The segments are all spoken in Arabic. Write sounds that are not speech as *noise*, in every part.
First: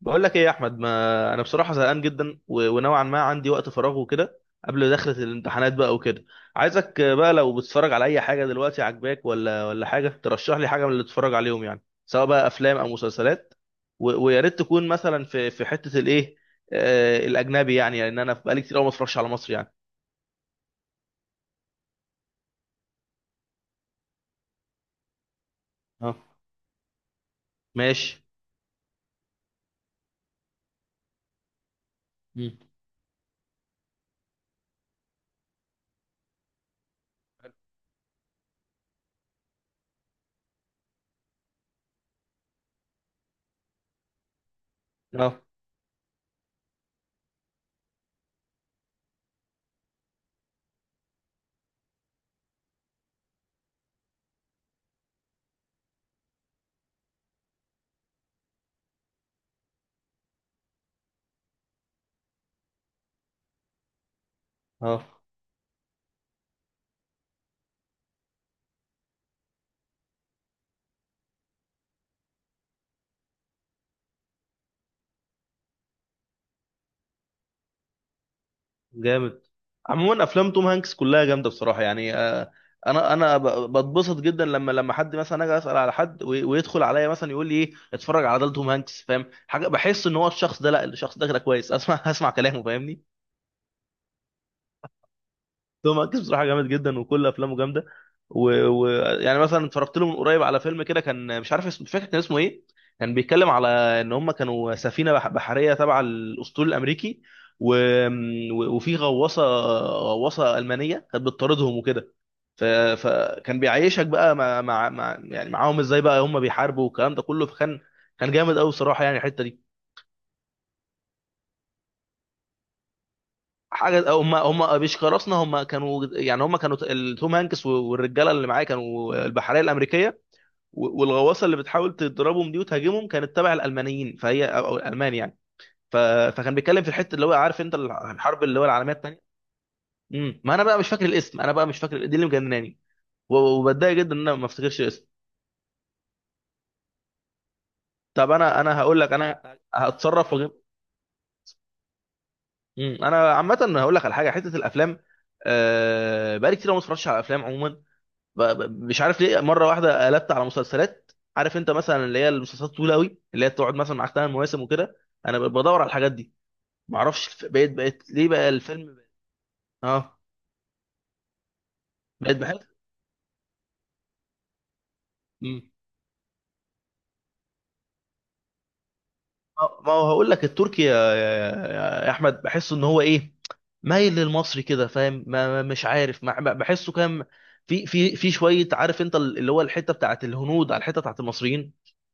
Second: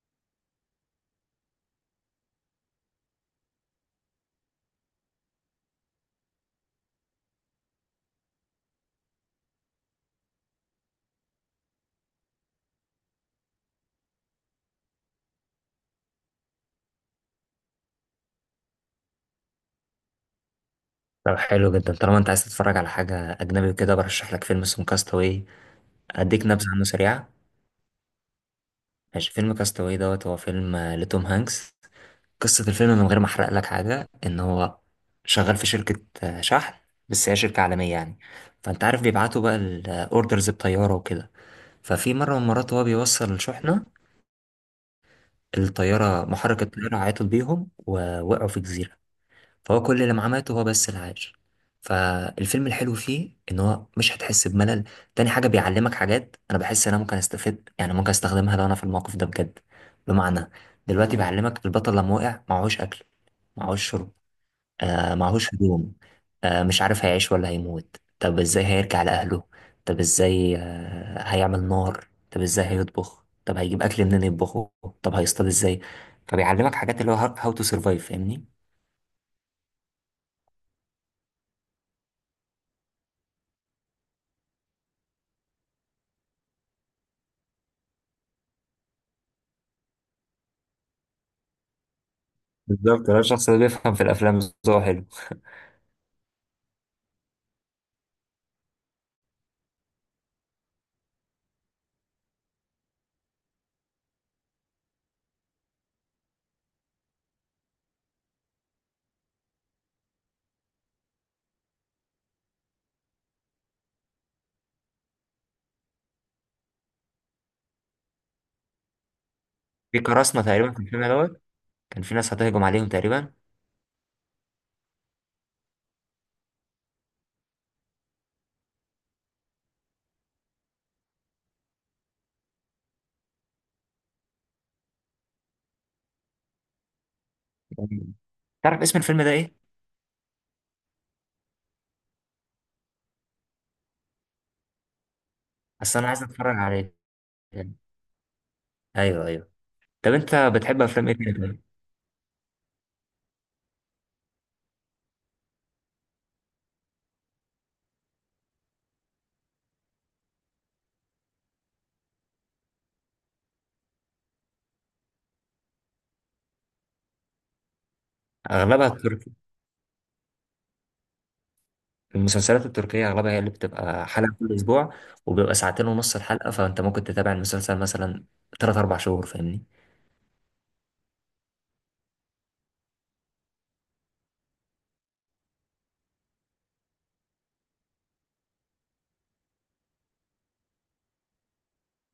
بقول لك ايه يا احمد؟ ما انا بصراحه زهقان جدا ونوعا ما عندي وقت فراغ وكده قبل دخلة الامتحانات بقى وكده. عايزك بقى لو بتتفرج على اي حاجه دلوقتي عجباك ولا حاجه ترشح لي حاجه من اللي تتفرج عليهم، يعني سواء بقى افلام او مسلسلات. ويا ريت تكون مثلا في حته الايه، آه الاجنبي يعني، لان انا بقالي كتير قوي ما اتفرجش على مصر يعني. طب حلو جدا طالما انت عايز تتفرج على حاجة أجنبي وكده، برشح لك فيلم اسمه كاستاوي. اه. أديك نبذة عنه سريعة. ماشي. ماشي، فيلم كاستاوي دوت هو فيلم لتوم هانكس. مم. قصة الفيلم من غير ما أحرق لك حاجة، إن هو شغال في شركة شحن، بس هي شركة عالمية يعني. فأنت عارف بيبعتوا بقى الأوردرز بطيارة وكده. ففي مرة من المرات وهو بيوصل الشحنة، اه. الطيارة محرك الطيارة عيطت بيهم ووقعوا في جزيرة. فهو كل اللي معاه مات وهو بس اللي عايش. فالفيلم الحلو فيه ان هو مش هتحس بملل. تاني حاجة بيعلمك حاجات انا بحس ان انا ممكن استفيد، يعني ممكن استخدمها لو انا في الموقف ده بجد. بمعنى دلوقتي بيعلمك البطل لما وقع معهوش اكل، معهوش شرب، اه. آه معهوش هدوم، آه مش عارف هيعيش ولا هيموت، طب ازاي هيرجع لأهله، طب ازاي آه هيعمل نار، طب ازاي هيطبخ، طب هيجيب اكل منين يطبخه، طب هيصطاد ازاي. فبيعلمك حاجات اللي هو هاو تو سرفايف فاهمني. جامد. عموما افلام توم هانكس كلها جامده بصراحه يعني. انا بتبسط جدا لما حد مثلا اجي اسال على حد ويدخل عليا مثلا يقول لي ايه، اتفرج على ده توم هانكس، فاهم حاجه. بحس ان هو الشخص ده، لا الشخص ده كده كويس اسمع *laughs* اسمع كلامه، بالظبط، فاهمني. ده الشخص اللي بيفهم في الافلام. ذوقه حلو. توم هانكس بصراحه جامد جدا وكل افلامه جامده. ويعني و... و- يعني مثلا اتفرجت له من قريب على فيلم كده، كان مش عارف اسمه، مش فاكر كان اسمه ايه. كان بيتكلم على ان هم كانوا سفينه بحريه تبع الاسطول الامريكي و... وفي غواصه، غواصه المانيه كانت بتطاردهم وكده. ف... فكان بيعيشك بقى يعني معاهم ازاي بقى هم بيحاربوا والكلام ده كله. فكان كان جامد قوي بصراحه يعني الحته دي. في قراصنه تقريبا في الفيلم دوت، كان في ناس هتهجم عليهم تقريبا. حاجه هم بيشكرسنا، هم كانوا يعني هم كانوا توم هانكس والرجاله اللي معاه كانوا البحريه الامريكيه والغواصه اللي بتحاول تضربهم دي وتهاجمهم كانت تبع الالمانيين، فهي أو الالمان يعني. ف... فكان بيتكلم في الحته اللي هو، عارف انت، الحرب اللي هو تعرف العالميه اسم الثانيه. الفيلم ده ايه؟ ما انا بقى مش فاكر الاسم، انا بقى مش فاكر دي اللي مجنناني وبتضايق جدا ان انا ما افتكرش الاسم. اصل انا عايز اتفرج عليه. طب انا هقول لك ايوه انا ايوه. طب هتصرف انت وأجيب-. بتحب افلام ايه تاني طيب؟ مم. انا عامه هقول لك على حاجه حته الافلام، بقالي كتير أوي ما اتفرجتش على افلام عموما. مش عارف ليه مره واحده قلبت على مسلسلات. عارف انت مثلا اللي هي المسلسلات طويله قوي، اللي هي تقعد مثلا معاك ثمان مواسم وكده. انا بدور على الحاجات دي. ما اعرفش بقيت، بقيت ليه بقى اغلبها الفيلم، بقيت. التركي. اه. بقيت المسلسلات بحس. التركيه اغلبها هي اللي بتبقى حلقه كل اسبوع، وبيبقى مم. ساعتين ونص الحلقه، فانت ممكن تتابع المسلسل مثلا ثلاث اربع شهور فاهمني. ما ما هو هقول لك التركي يا احمد، بحس ان هو ايه، مايل للمصري كده فاهم، مش عارف، بحسه كام في شويه، عارف انت، اللي هو الحته بتاعت الهنود على الحته بتاعت المصريين،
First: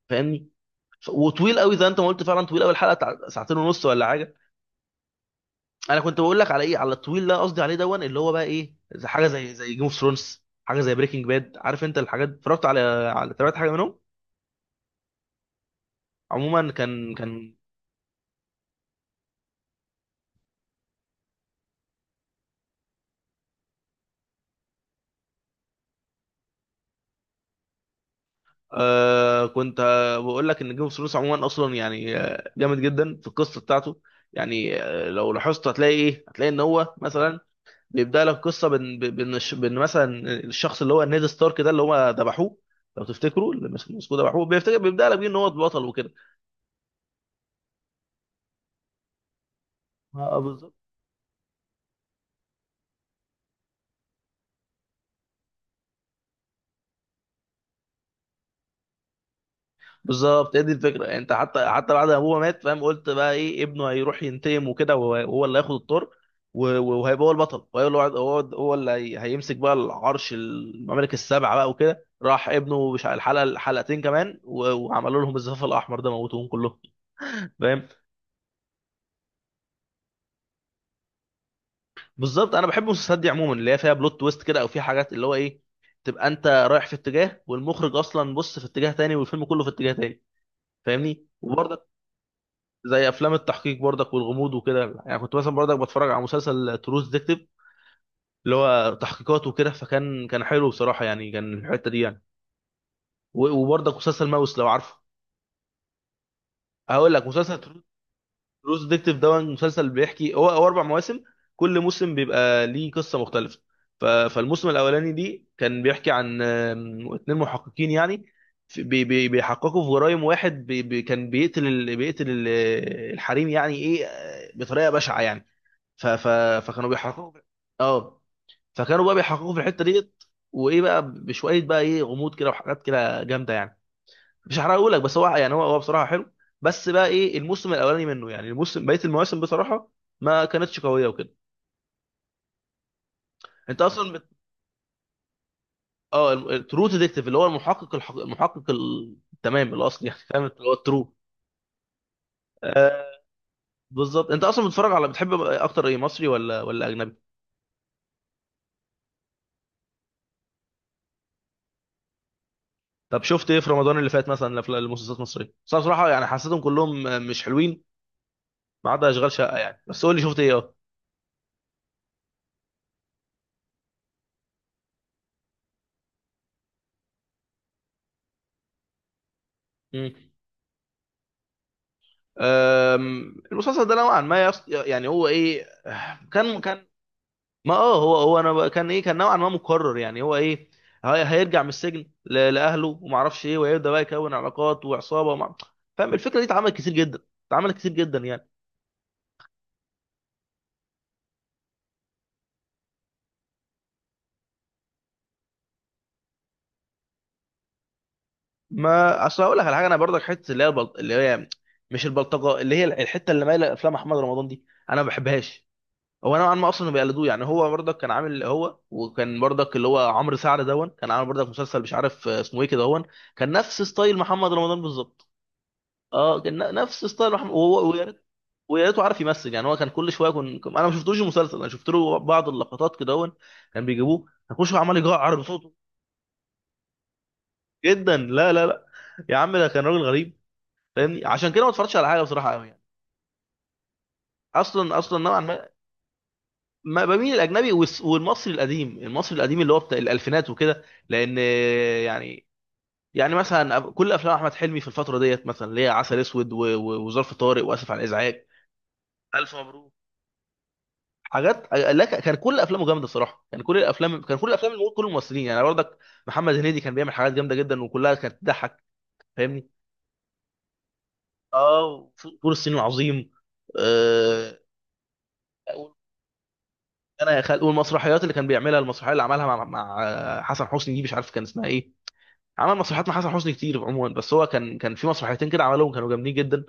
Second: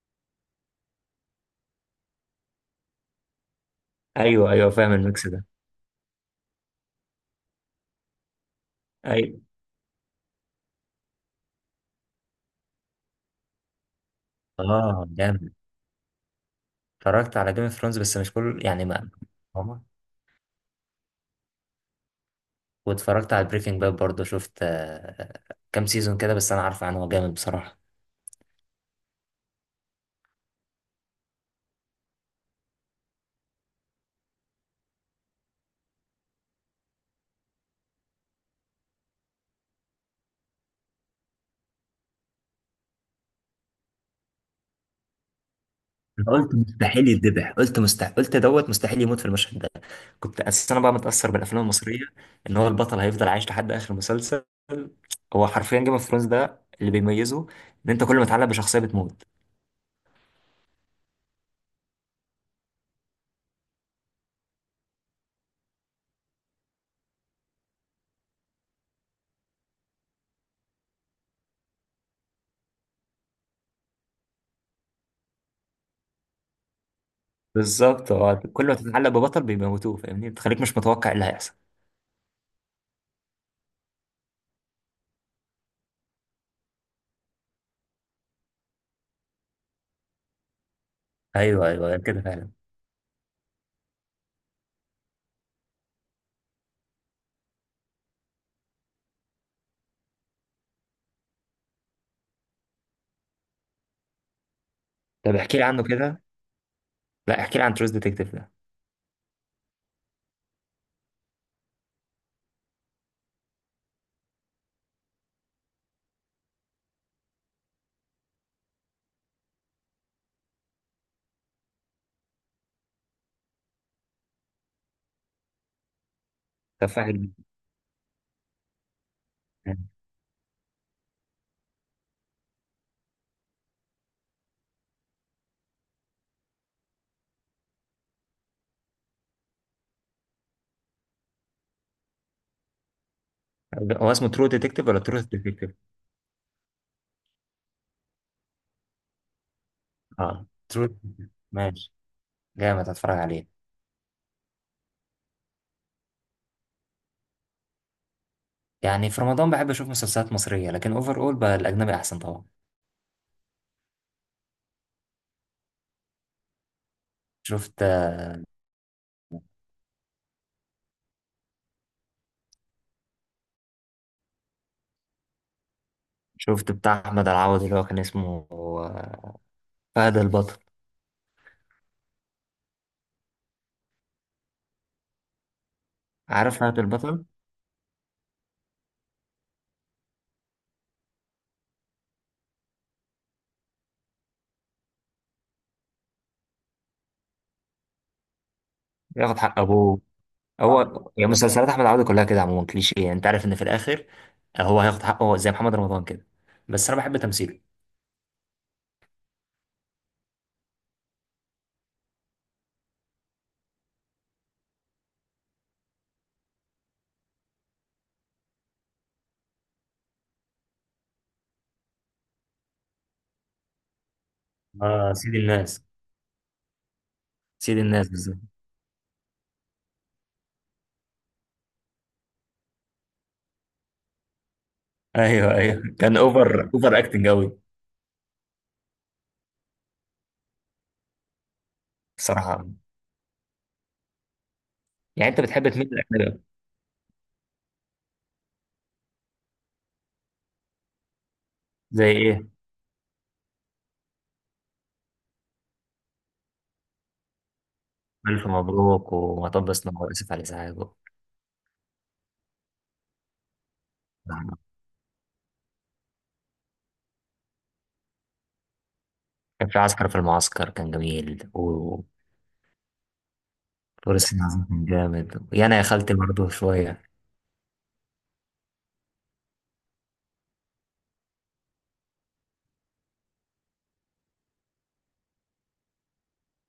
فاهمني. وطويل قوي زي انت ما قلت، فعلا طويل قوي الحلقه بتاع ساعتين ونص ولا حاجه. ايوه ايوه فاهم الميكس ده. انا كنت بقول لك على ايه، على الطويل اللي أنا قصدي عليه دون اللي هو بقى ايه، زي حاجه ايوه. زي جيم اوف ثرونز، حاجه زي بريكنج باد، عارف انت الحاجات. اتفرجت على على تابعت حاجه منهم. اه جامد. عموما كان اتفرجت على كان، جيم اوف ثرونز بس مش كل يعني ما. واتفرجت على بريكنج باد برضه، شفت كام سيزون كده، بس انا عارف عنه هو جامد بصراحة. آه كنت آه بقول لك ان جيم اوف ثرونز عموما اصلا يعني آه جامد جدا في القصه بتاعته. يعني آه لو لاحظت هتلاقي ايه، هتلاقي ان هو مثلا بيبدا لك قصه بان بان مثلا الشخص اللي هو نيد ستارك ده اللي هو ذبحوه. لو تفتكروا اللي مسكوه ذبحوه، بيفتكر بيبدا لك بيه ان هو البطل وكده. انا قلت مستحيل يتذبح، قلت مستحيل، قلت دوت مستحيل يموت في المشهد ده. كنت اساسا بالظبط. انا بقى متأثر بالافلام المصرية، ان هو البطل هيفضل عايش لحد اخر مسلسل. هو حرفيا جيم اوف ثرونز ده اللي بيميزه ان انت كل ما تتعلق بشخصية بتموت. بالظبط هي دي الفكره يعني انت حتى بعد ما ابوه مات فاهم، قلت بقى ايه ابنه هيروح ينتقم وكده وهو اللي هياخد الطار وهيبقى هو البطل، وهو اللي هو اللي هيمسك بقى العرش، الممالك السبعه بقى وكده. راح ابنه مش على الحلقه حلقتين كمان وعملوا لهم الزفاف الاحمر ده، موتوهم كلهم. فاهم. بالظبط، هو كل ما تتعلق ببطل بيموتوه فاهمني، بتخليك مش متوقع ايه اللي هيحصل. بالظبط انا بحب المسلسلات دي عموما اللي هي فيها بلوت تويست كده، او فيها حاجات اللي هو ايه، تبقى انت رايح في اتجاه والمخرج اصلا بص في اتجاه تاني، والفيلم كله في اتجاه تاني، فاهمني. ايوه وبرضه ايوه كده فعلا. زي افلام التحقيق برضك والغموض وكده يعني، كنت مثلا برضك بتفرج على مسلسل تروز ديكتيف اللي هو تحقيقات وكده. فكان كان حلو بصراحه يعني، كان الحته دي يعني. وبرضك مسلسل ماوس لو عارفه. طب احكي لي عنه كده. هقول لك لا احكي لي عن مسلسل. تروز ديتكتيف ده. تروز ديكتيف ده مسلسل بيحكي، هو اربع مواسم، كل موسم بيبقى ليه قصه مختلفه. فالموسم الاولاني دي كان بيحكي عن اتنين محققين يعني، بيحققوا في جرائم، واحد كان بيقتل بيقتل الحريم يعني ايه بطريقه بشعه يعني. ف... ف... فكانوا تفاحة بيحققوا في-. جدا. اه. فكانوا بقى بيحققوا في الحته ديت، وايه بقى بشويه بقى ايه، غموض كده وحاجات كده جامده يعني، مش هحرقه لك، بس هو يعني هو هو بصراحه حلو. بس بقى ايه الموسم الاولاني منه يعني الموسم، بقيه المواسم بصراحه ما كانتش قويه وكده. انت هو اصلا بت.... اسمه ترو ديتكتيف ولا ترو ديتكتيف؟ اه الترو ديتكتيف اللي هو المحقق المحقق التمام الاصلي يعني فاهم اه اللي هو ترو. الترو. ماشي، جامد هتفرج آه. عليه. بالظبط. انت اصلا بتتفرج على، بتحب اكتر ايه، مصري ولا اجنبي؟ يعني في رمضان بحب اشوف مسلسلات مصرية، لكن اوفر اول بقى الاجنبي احسن طبعا. طب شفت ايه في رمضان اللي فات مثلا؟ الأفلام- المسلسلات المصريه بس أنا بصراحه يعني حسيتهم كلهم مش شفت، حلوين، ما عدا اشغال شقه يعني. بس قول لي شفت ايه؟ اه. شفت بتاع احمد العوض اللي هو كان اسمه مم. فهد البطل. المسلسل ده نوعا ما يص... يعني هو ايه، عارف كان فهد كان، البطل. ما اه هو هو انا بقى-، كان ايه، كان نوعا ما مكرر يعني هو ايه. هيرجع من السجن لاهله وما اعرفش ايه، وهيبدا بقى يكون علاقات وعصابه ومع.... فاهم الفكره دي اتعملت كتير جدا، اتعملت كتير جدا يعني. ياخد حق ابوه. هو يعني مسلسلات احمد العوض كلها كده عموما كليشيه، يعني انت عارف ان في الاخر هو هياخد حقه زي محمد رمضان كده، بس انا بحب تمثيله. ما اصل هقول لك على حاجه، انا برضك حته اللي هي البلط...، اللي هي مش البلطجه، اللي هي الحته اللي مايله افلام احمد رمضان دي، انا ما بحبهاش. هو نوعا ما اصلا بيقلدوه يعني، هو برضك كان عامل، هو وكان برضك اللي هو عمرو سعد دون كان عامل برضك مسلسل مش عارف اسمه ايه كده هون، كان نفس ستايل محمد رمضان اه بالظبط. سيد الناس. اه كان نفس ستايل محمد. سيد وهو ويا الناس ريت بالظبط. ويا ريته عارف يمثل يعني، هو كان كل شويه انا ما شفتوش المسلسل، انا شفت له بعض اللقطات كده هون كان بيجيبوه، كان كل شويه عمال يجعر ايوه بصوته ايوه، كان اوفر اوفر اكتنج قوي جدا. لا يا عم ده كان راجل غريب فاهمني، عشان كده ما اتفرجتش على حاجه بصراحه بصراحه قوي يعني، اصلا اصلا يعني. نوعا انت ما. بتحب تميل للاجنبي أكتر؟ ما بميل الاجنبي والمصري القديم، المصري القديم اللي هو بتاع الالفينات وكده لان زي يعني. ايه؟ يعني مثلا كل افلام احمد حلمي في الفتره ديت، مثلا اللي هي عسل اسود وظرف طارق واسف على الازعاج، ألف مبروك الف ومطب مبروك، صناعي وآسف على الإزعاج. حاجات، لا ك- كان كل افلامه جامده الصراحه، كان كل الافلام، كان كل الافلام كل الممثلين يعني برضك، محمد هنيدي كان بيعمل حاجات جامده جدا وكلها كانت تضحك، فاهمني. كان في عسكر في المعسكر، كان جميل وفارس. اه فول الصين العظيم. آه، العظيم كان جامد يعني يا خالتي برضه شوية. انا يا خال والمسرحيات اللي كان بيعملها، المسرحيه اللي عملها مع حسن حسني دي مش عارف كان اسمها ايه. عمل مسرحيات مع حسن حسني كتير عموما، بس هو كان كان في مسرحيتين كده عملهم كانوا جامدين جدا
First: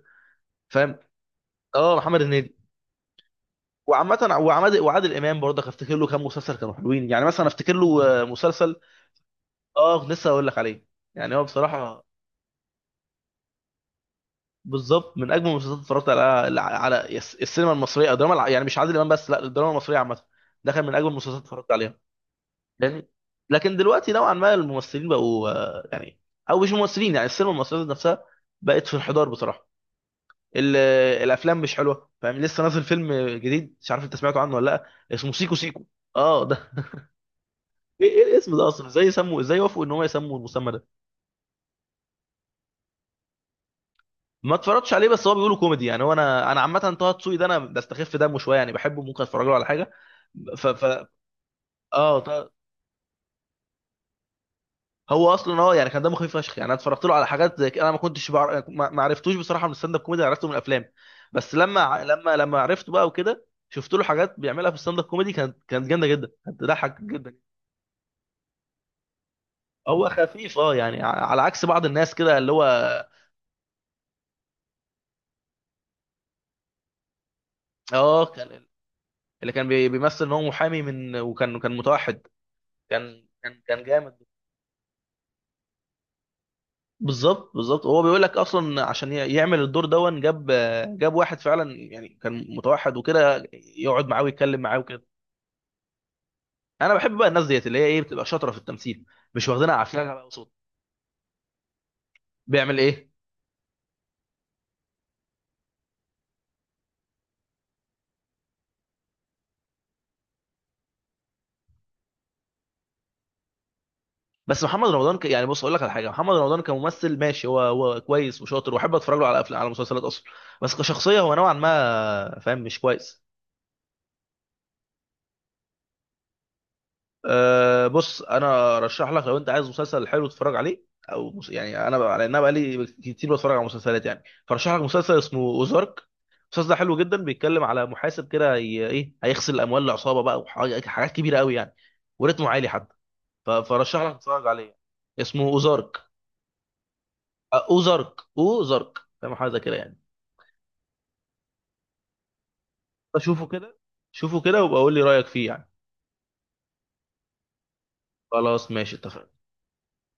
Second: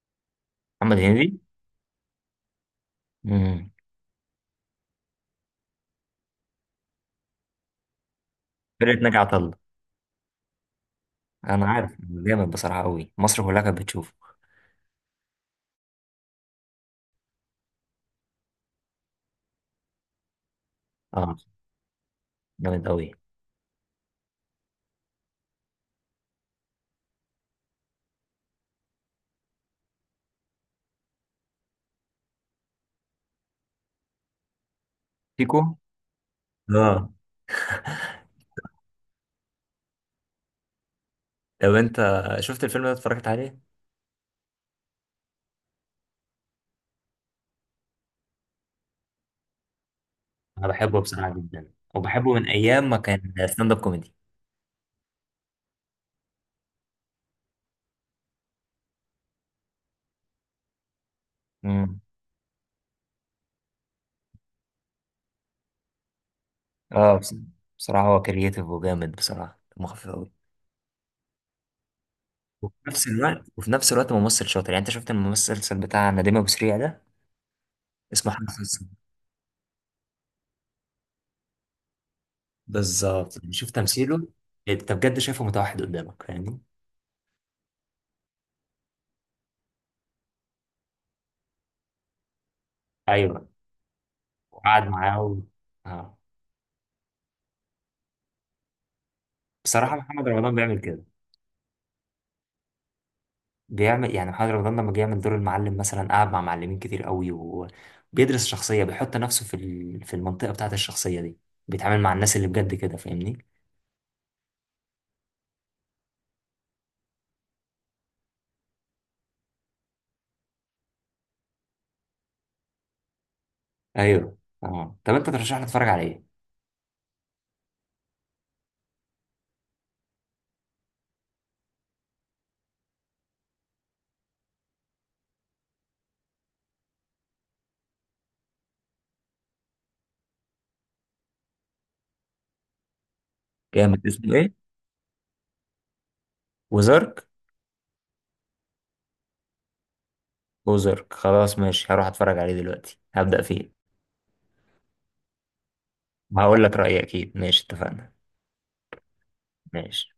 فاهم. محمد هنيدي. اه محمد هنيدي. امم. وعامة وعماد وعادل امام برضه افتكر له كام مسلسل كانوا حلوين، يعني مثلا افتكر له مسلسل. فرقة ناجي عطا الله. اه لسه هقول لك عليه يعني هو أنا عارف، بصراحة، جامد بصراحة أوي، مصر كلها كانت بتشوفه. بالظبط من اجمل المسلسلات اللي اتفرجت على على السينما المصرية او الدراما يعني مش عادل امام بس، لا الدراما المصرية عامة، ده كان من اجمل المسلسلات أه، اللي اتفرجت عليها جامد لان. أوي. لكن دلوقتي نوعا ما الممثلين بقوا يعني، او مش ممثلين، يعني السينما المصرية نفسها بقت في انحدار بصراحة. ال- الافلام مش حلوه فاهم، لسه نازل فيلم جديد مش عارف انت سمعته عنه ولا لا، اسمه سيكو فيكو. سيكو. اه ده *laughs* أه. ايه إيه الاسم ده اصلا، ازاي يسموا، ازاي وافقوا ان هو يسموا المسمى ده. لو أنت شفت الفيلم ده، اتفرجت عليه؟ ما اتفرجتش عليه بس هو بيقولوا كوميدي يعني، هو انا انا عامه طه دسوقي ده انا بستخف دمه شويه يعني بحبه ممكن اتفرج له على حاجه. ف أنا ف بحبه بصراحة جدا، اه وبحبه من طه-، أيام ما كان ستاند أب كوميدي. هو اصلا اه يعني كان دمه خفيف فشخ يعني، انا اتفرجت له على حاجات زي كده، انا ما كنتش بعرف ما ما عرفتوش بصراحه من الستاند اب كوميدي، عرفته من الافلام. بس لما امم. ع- لما لما عرفته بقى وكده، شفت له حاجات بيعملها في الستاند اب كوميدي كانت كانت جامده جدا كانت تضحك أه بس-. جدا. بصراحة هو كرييتيف وجامد، بصراحة مخفف هو أوي. خفيف اه يعني على عكس بعض الناس كده اللي هو. وفي نفس الوقت، وفي نفس الوقت ممثل شاطر. يعني انت شفت الممثل بتاع نديم ابو سريع ده؟ اه اسمه حمزة حسن كان سلسلة. اللي كان بيمثل ان هو محامي من، وكان كان متوحد، كان بالظبط، يعني كان شوف كان جامد. تمثيله. انت بجد شايفه متوحد قدامك فاهمني. بالظبط بالظبط هو بيقول لك اصلا عشان يعمل الدور دون، جاب جاب واحد فعلا يعني كان متوحد وكده، ايوه. يقعد معاه ويتكلم معاه وقعد وكده. معاه و... اه. انا بحب بقى الناس ديت اللي هي ايه بتبقى شاطره في التمثيل، مش واخدينها بصراحه عافيه بقى محمد وصوت. رمضان بيعمل كده. بيعمل ايه؟ بيعمل يعني محمد رمضان لما جه يعمل دور المعلم مثلا، قعد مع معلمين كتير قوي، وبيدرس شخصيه، بيحط نفسه في ال... في المنطقه بتاعت الشخصيه دي، بيتعامل مع الناس اللي بجد كده فاهمني. بس محمد رمضان ك...، يعني بص اقول لك على حاجه، محمد رمضان كممثل ماشي، هو هو كويس وشاطر واحب اتفرج له على افلام على مسلسلات اصلا، بس كشخصيه هو نوعا ما فاهم مش كويس. ايوه. اه طب انت ترشح لي اتفرج على ايه؟ أه بص انا ارشح لك لو انت عايز مسلسل حلو تتفرج عليه، او يعني انا بقى-، لان انا بقالي كتير بتفرج على مسلسلات يعني، فرشح لك مسلسل اسمه اوزارك. المسلسل ده حلو جدا، بيتكلم على محاسب كده ايه هيغسل اموال العصابه بقى وحاجات كبيره قوي يعني، وريتمه عالي حتى. فرشح جامد، لك اسمه تتفرج ايه؟ عليه. اسمه اوزارك. وزارك. اوزارك اوزارك فاهم حاجه كده يعني. اوزارك خلاص ماشي، هروح اتفرج عليه دلوقتي، هبدأ اشوفه فيه. كده، شوفه كده وابقى قول لي رايك فيه يعني. وهقول لك رأيي اكيد. ماشي، اتفقنا. خلاص ماشي اتفقنا. ماشي.